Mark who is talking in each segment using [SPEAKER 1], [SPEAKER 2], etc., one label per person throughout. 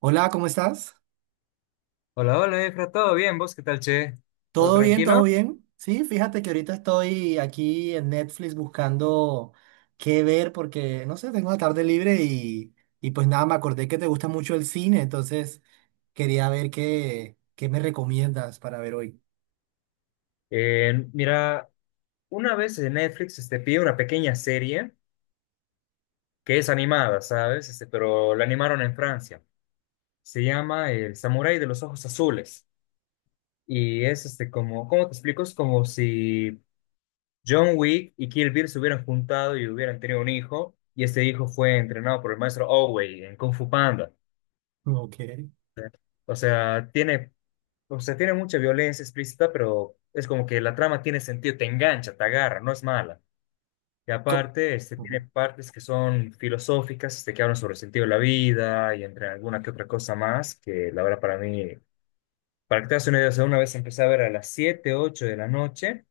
[SPEAKER 1] Hola, ¿cómo estás?
[SPEAKER 2] Hola, hola, Efra, ¿todo bien? ¿Vos qué tal, che? ¿Todo
[SPEAKER 1] ¿Todo bien? ¿Todo
[SPEAKER 2] tranquilo?
[SPEAKER 1] bien? Sí, fíjate que ahorita estoy aquí en Netflix buscando qué ver porque, no sé, tengo la tarde libre y pues nada, me acordé que te gusta mucho el cine, entonces quería ver qué me recomiendas para ver hoy.
[SPEAKER 2] Mira, una vez en Netflix este, pide una pequeña serie que es animada, ¿sabes? Este, pero la animaron en Francia. Se llama El Samurái de los Ojos Azules. Y es este, como, ¿cómo te explico? Es como si John Wick y Kill Bill se hubieran juntado y hubieran tenido un hijo, y este hijo fue entrenado por el maestro Oogway en Kung Fu Panda.
[SPEAKER 1] Ok.
[SPEAKER 2] O sea, tiene O sea, tiene mucha violencia explícita, pero es como que la trama tiene sentido, te engancha, te agarra, no es mala. Y
[SPEAKER 1] Co-
[SPEAKER 2] aparte, este, tiene
[SPEAKER 1] Ujú.
[SPEAKER 2] partes que son filosóficas, este, que hablan sobre el sentido de la vida y entre alguna que otra cosa más, que la verdad para mí, para que te hagas una idea, o sea, una vez empecé a ver a las 7, 8 de la noche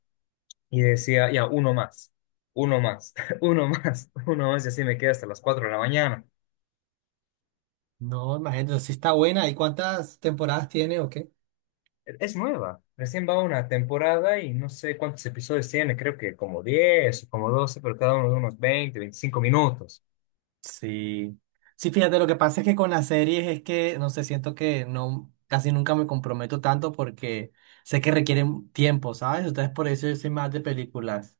[SPEAKER 2] y decía, ya, uno más, uno más, y así me quedé hasta las 4 de la mañana.
[SPEAKER 1] No, imagínate, sí está buena. ¿Y cuántas temporadas tiene o qué?
[SPEAKER 2] Es nueva, recién va una temporada y no sé cuántos episodios tiene, creo que como 10 o como 12 pero cada uno de unos 20, 25 minutos.
[SPEAKER 1] Sí. Sí, fíjate, lo que pasa es que con las series es que, no sé, siento que no, casi nunca me comprometo tanto porque sé que requieren tiempo, ¿sabes? Entonces por eso yo soy más de películas.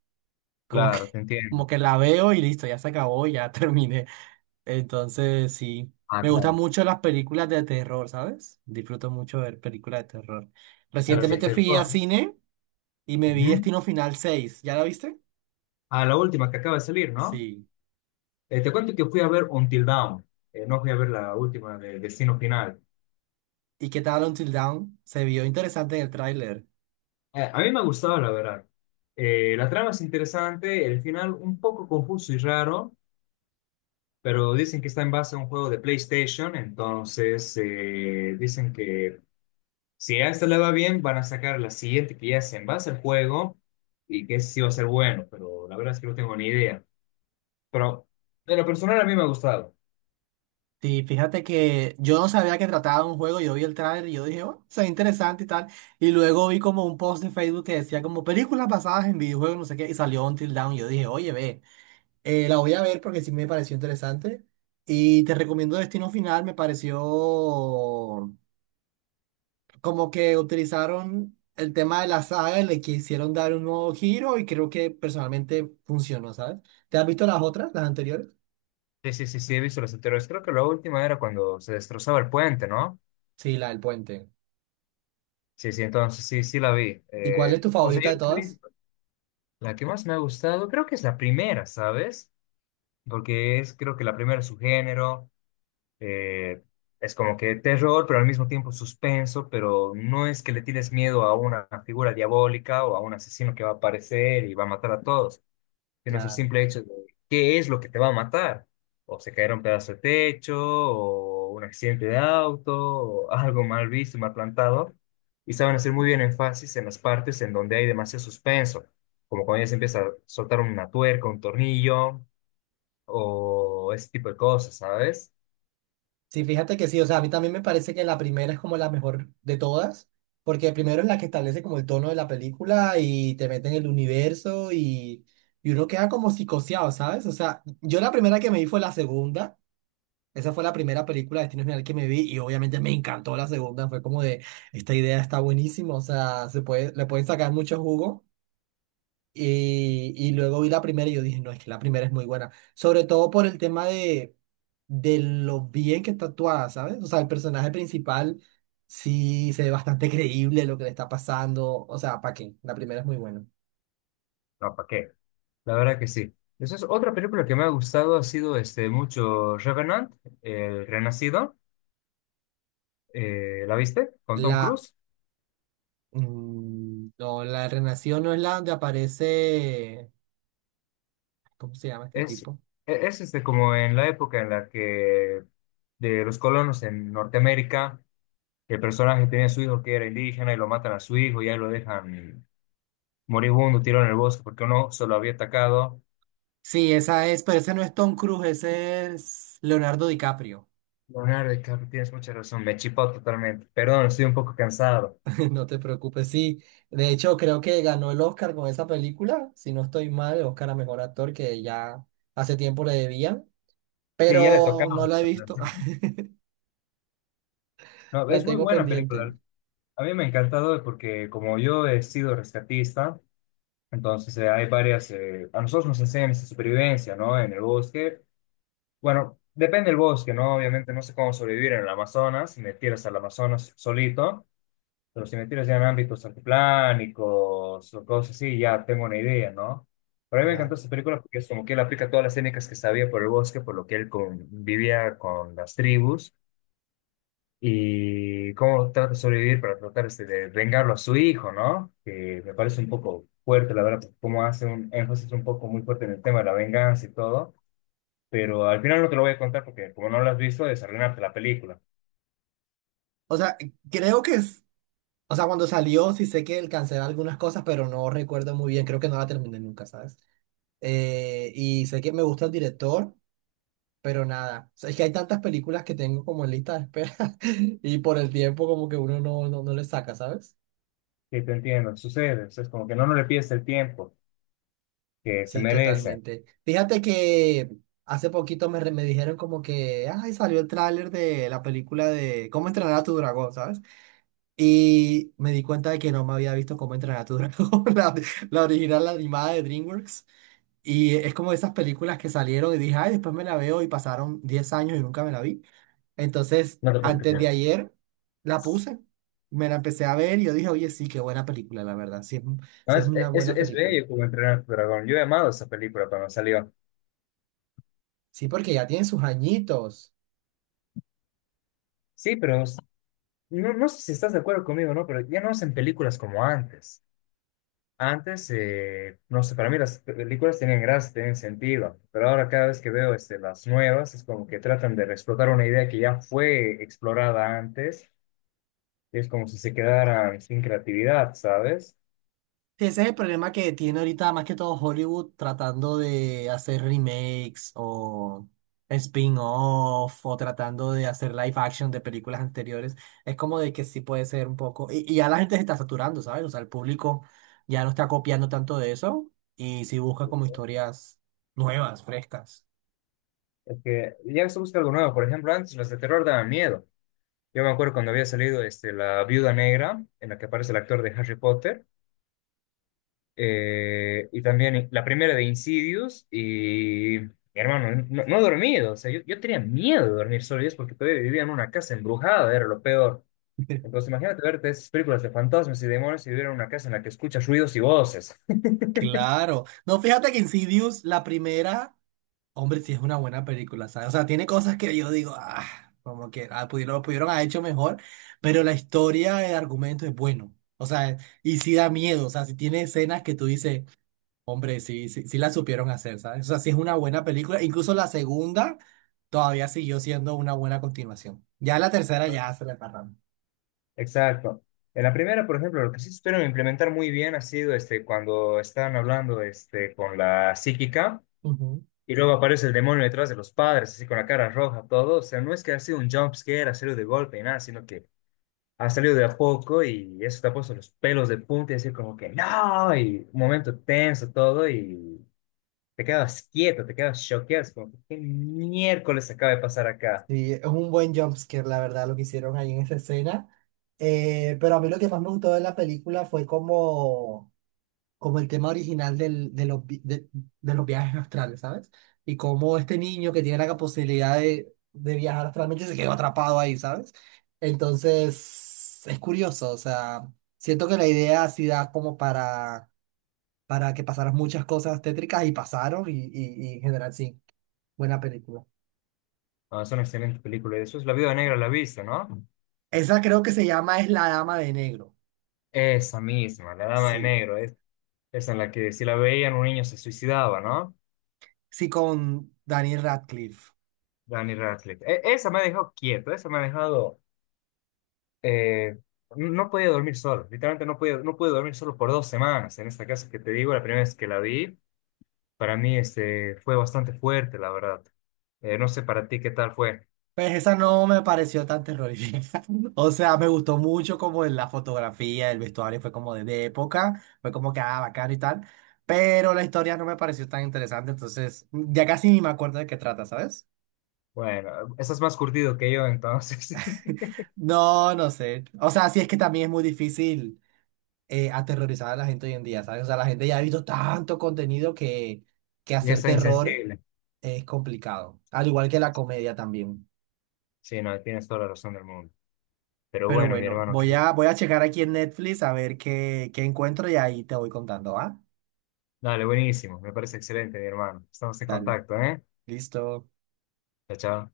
[SPEAKER 1] Como que,
[SPEAKER 2] Claro, te
[SPEAKER 1] como
[SPEAKER 2] entiendo.
[SPEAKER 1] que la veo y listo, ya se acabó, ya terminé. Entonces, sí.
[SPEAKER 2] Ah,
[SPEAKER 1] Me gustan
[SPEAKER 2] claro.
[SPEAKER 1] mucho las películas de terror, ¿sabes? Disfruto mucho ver películas de terror.
[SPEAKER 2] A los de
[SPEAKER 1] Recientemente fui a
[SPEAKER 2] Telfónica.
[SPEAKER 1] cine y me vi
[SPEAKER 2] Ujú.
[SPEAKER 1] Destino Final 6. ¿Ya la viste?
[SPEAKER 2] A la última que acaba de salir, ¿no?
[SPEAKER 1] Sí.
[SPEAKER 2] Te cuento que fui a ver Until Dawn, no fui a ver la última de Destino Final.
[SPEAKER 1] ¿Y qué tal Until Dawn? Se vio interesante en el tráiler.
[SPEAKER 2] A mí me ha gustado, la verdad. La trama es interesante, el final un poco confuso y raro, pero dicen que está en base a un juego de PlayStation, entonces dicen que si a esta le va bien, van a sacar la siguiente que ya se en base al juego y que sí va a ser bueno, pero la verdad es que no tengo ni idea. Pero de lo personal a mí me ha gustado.
[SPEAKER 1] Sí, fíjate que yo no sabía que trataba de un juego, yo vi el tráiler y yo dije, oh, se ve interesante y tal, y luego vi como un post de Facebook que decía como películas basadas en videojuegos, no sé qué, y salió Until Dawn, y yo dije, oye, ve, la voy a ver porque sí me pareció interesante, y te recomiendo Destino Final, me pareció como que utilizaron el tema de la saga y le quisieron dar un nuevo giro, y creo que personalmente funcionó, ¿sabes? ¿Te has visto las otras, las anteriores?
[SPEAKER 2] Sí, sí, sí, sí, he visto los anteriores. Creo que la última era cuando se destrozaba el puente, ¿no?
[SPEAKER 1] Sí, la del puente.
[SPEAKER 2] Sí, sí, entonces sí, sí la vi.
[SPEAKER 1] ¿Y cuál es tu
[SPEAKER 2] O sea,
[SPEAKER 1] favorita
[SPEAKER 2] yo
[SPEAKER 1] de todas?
[SPEAKER 2] la que más me ha gustado creo que es la primera, ¿sabes? Porque es creo que la primera es su género. Eh, es como que terror, pero al mismo tiempo suspenso, pero no es que le tienes miedo a una figura diabólica o a un asesino que va a aparecer y va a matar a todos, sino es el
[SPEAKER 1] Claro.
[SPEAKER 2] simple hecho de qué es lo que te va a matar. O se caerá un pedazo de techo, o un accidente de auto, o algo mal visto, mal plantado. Y saben hacer muy bien énfasis en las partes en donde hay demasiado suspenso, como cuando ya se empieza a soltar una tuerca, un tornillo, o ese tipo de cosas, ¿sabes?
[SPEAKER 1] Sí, fíjate que sí, o sea, a mí también me parece que la primera es como la mejor de todas, porque primero es la que establece como el tono de la película y te mete en el universo y uno queda como psicoseado, ¿sabes? O sea, yo la primera que me vi fue la segunda, esa fue la primera película de Destino Final que me vi y obviamente me encantó la segunda, fue como de, esta idea está buenísima, o sea, se puede, le pueden sacar mucho jugo. Y luego vi la primera y yo dije, no, es que la primera es muy buena. Sobre todo por el tema de lo bien que está actuada, ¿sabes? O sea, el personaje principal sí se ve bastante creíble lo que le está pasando. O sea, ¿para qué? La primera es muy buena.
[SPEAKER 2] No, ¿para qué? La verdad que sí. Esa es otra película que me ha gustado, ha sido este, mucho Revenant, El Renacido. ¿La viste? Con Tom
[SPEAKER 1] La...
[SPEAKER 2] Cruise.
[SPEAKER 1] no, la de Renación no es la donde aparece... ¿Cómo se llama este
[SPEAKER 2] Es, e-
[SPEAKER 1] tipo?
[SPEAKER 2] es este, como en la época en la que de los colonos en Norteamérica, el personaje tenía a su hijo que era indígena y lo matan a su hijo y ahí lo dejan moribundo, tirado en el bosque porque uno se lo había atacado.
[SPEAKER 1] Sí, esa es, pero ese no es Tom Cruise, ese es Leonardo DiCaprio.
[SPEAKER 2] Leonardo DiCaprio, tienes mucha razón, me chipó totalmente. Perdón, estoy un poco cansado.
[SPEAKER 1] No te preocupes, sí. De hecho, creo que ganó el Oscar con esa película. Si no estoy mal, el Oscar a mejor actor que ya hace tiempo le debían,
[SPEAKER 2] Sí, ya le
[SPEAKER 1] pero
[SPEAKER 2] tocaba.
[SPEAKER 1] no la he visto.
[SPEAKER 2] No,
[SPEAKER 1] La
[SPEAKER 2] es muy
[SPEAKER 1] tengo
[SPEAKER 2] buena
[SPEAKER 1] pendiente.
[SPEAKER 2] película. A mí me ha encantado porque como yo he sido rescatista, entonces hay varias, a nosotros nos enseñan esa supervivencia, ¿no? En el bosque. Bueno, depende del bosque, ¿no? Obviamente no sé cómo sobrevivir en el Amazonas, si me tiras al Amazonas solito, pero si me tiras ya en ámbitos altiplánicos o cosas así, ya tengo una idea, ¿no? Pero a mí me encantó
[SPEAKER 1] Claro.
[SPEAKER 2] esta película porque es como que él aplica todas las técnicas que sabía por el bosque, por lo que él convivía con las tribus y cómo trata de sobrevivir para tratar este, de vengarlo a su hijo, ¿no? Que me parece un poco fuerte, la verdad, como hace un énfasis un poco muy fuerte en el tema de la venganza y todo, pero al final no te lo voy a contar porque como no lo has visto, es arruinarte la película.
[SPEAKER 1] O sea, creo que es. O sea, cuando salió, sí sé que cancelé algunas cosas, pero no recuerdo muy bien. Creo que no la terminé nunca, ¿sabes? Y sé que me gusta el director, pero nada. O sea, es que hay tantas películas que tengo como en lista de espera y por el tiempo, como que uno no le saca, ¿sabes?
[SPEAKER 2] Sí, te entiendo, sucede, o sea, es como que no, no le pides el tiempo que se
[SPEAKER 1] Sí,
[SPEAKER 2] merece.
[SPEAKER 1] totalmente. Fíjate que hace poquito me, re- me dijeron como que, ay, salió el tráiler de la película de Cómo entrenar a tu dragón, ¿sabes? Y me di cuenta de que no me había visto Cómo entrenar a tu dragón, la original, la animada de DreamWorks. Y es como esas películas que salieron y dije, ay, después me la veo y pasaron 10 años y nunca me la vi. Entonces,
[SPEAKER 2] No te puedo
[SPEAKER 1] antes de
[SPEAKER 2] creer.
[SPEAKER 1] ayer, la puse, me la empecé a ver y yo dije, oye, sí, qué buena película, la verdad, sí, es un-
[SPEAKER 2] No,
[SPEAKER 1] sí es
[SPEAKER 2] es,
[SPEAKER 1] una
[SPEAKER 2] es,
[SPEAKER 1] buena
[SPEAKER 2] es
[SPEAKER 1] película.
[SPEAKER 2] bello como entrenar a tu dragón. Yo he amado esa película cuando salió.
[SPEAKER 1] Sí, porque ya tiene sus añitos.
[SPEAKER 2] Sí, pero no, no sé si estás de acuerdo conmigo, ¿no? Pero ya no hacen películas como antes. Antes, no sé, para mí las películas tenían gracia, tenían sentido, pero ahora cada vez que veo este, las nuevas es como que tratan de explotar una idea que ya fue explorada antes, y es como si se quedaran sin creatividad, ¿sabes?
[SPEAKER 1] Sí, ese es el problema que tiene ahorita más que todo Hollywood tratando de hacer remakes o spin-off o tratando de hacer live action de películas anteriores. Es como de que sí puede ser un poco... Y ya la gente se está saturando, ¿sabes? O sea, el público ya no está copiando tanto de eso y sí busca como historias nuevas, frescas.
[SPEAKER 2] Es que ya se busca algo nuevo, por ejemplo, antes las de terror daban miedo. Yo me acuerdo cuando había salido este, La Viuda Negra, en la que aparece el actor de Harry Potter. Y también la primera de Insidious y mi hermano, no, no he dormido, o sea, yo tenía miedo de dormir solo y es porque todavía vivía en una casa embrujada, era lo peor. Entonces imagínate verte esas películas de fantasmas y demonios y vivir en una casa en la que escuchas ruidos y voces.
[SPEAKER 1] Claro. No, fíjate que Insidious, la primera... Hombre, sí es una buena película, ¿sabes? O sea, tiene cosas que yo digo, ah, como que ah, pudieron, lo pudieron haber hecho mejor, pero la historia, el argumento es bueno. O sea, y sí da miedo, o sea, si tiene escenas que tú dices, hombre, sí la supieron hacer, ¿sabes? O sea, sí es una buena película. Incluso la segunda todavía siguió siendo una buena continuación. Ya la tercera ya se le paran.
[SPEAKER 2] Exacto. En la primera, por ejemplo, lo que sí espero implementar muy bien ha sido este, cuando están hablando este, con la psíquica
[SPEAKER 1] Ujú.
[SPEAKER 2] y luego aparece el demonio detrás de los padres, así con la cara roja, todo. O sea, no es que ha sido un jump scare, hacerlo de golpe, y nada, sino que ha salido de a poco y eso te ha puesto los pelos de punta y decir como que no, y un momento tenso todo y te quedas quieto, te quedas choqueado, es como que qué miércoles acaba de pasar acá.
[SPEAKER 1] Sí, es un buen jumpscare, la verdad, lo que hicieron ahí en esa escena. Pero a mí lo que más me gustó de la película fue como... como el tema original del- de, los, vi- de los viajes astrales, ¿sabes? Y como este niño que tiene la posibilidad de viajar astralmente se quedó atrapado ahí, ¿sabes? Entonces, es curioso, o sea, siento que la idea sí da como para que pasaran muchas cosas tétricas y pasaron y en general sí, buena película.
[SPEAKER 2] Ah, es una excelente película y después La Viuda Negra la viste, ¿no?
[SPEAKER 1] Esa creo que se llama Es la Dama de Negro.
[SPEAKER 2] Esa misma, La Dama de
[SPEAKER 1] Sí.
[SPEAKER 2] Negro, es, esa en la que si la veían un niño se suicidaba, ¿no?
[SPEAKER 1] Sí, con Daniel Radcliffe.
[SPEAKER 2] Danny Radcliffe. E- esa me ha dejado quieto, esa me ha dejado... eh, no podía dormir solo, literalmente no podía, no pude dormir solo por 2 semanas en esta casa que te digo, la primera vez que la vi. Para mí este, fue bastante fuerte, la verdad. No sé para ti qué tal fue.
[SPEAKER 1] Pues esa no me pareció tan terrorífica. O sea, me gustó mucho como en la fotografía, el vestuario fue como de época, fue como que ah, bacano y tal, pero la historia no me pareció tan interesante, entonces ya casi ni me acuerdo de qué trata, ¿sabes?
[SPEAKER 2] Bueno, estás más curtido que yo, entonces.
[SPEAKER 1] No, no sé. O sea, sí es que también es muy difícil aterrorizar a la gente hoy en día, ¿sabes? O sea, la gente ya ha visto tanto contenido que
[SPEAKER 2] Y
[SPEAKER 1] hacer
[SPEAKER 2] está
[SPEAKER 1] terror
[SPEAKER 2] insensible.
[SPEAKER 1] es complicado, al igual que la comedia también.
[SPEAKER 2] Sí, no, tienes toda la razón del mundo. Pero
[SPEAKER 1] Pero
[SPEAKER 2] bueno, mi
[SPEAKER 1] bueno,
[SPEAKER 2] hermano, que-
[SPEAKER 1] voy a checar aquí en Netflix a ver qué encuentro y ahí te voy contando, ¿va?
[SPEAKER 2] dale, buenísimo. Me parece excelente, mi hermano. Estamos en
[SPEAKER 1] Dale,
[SPEAKER 2] contacto, ¿eh?
[SPEAKER 1] listo.
[SPEAKER 2] Chao, chao.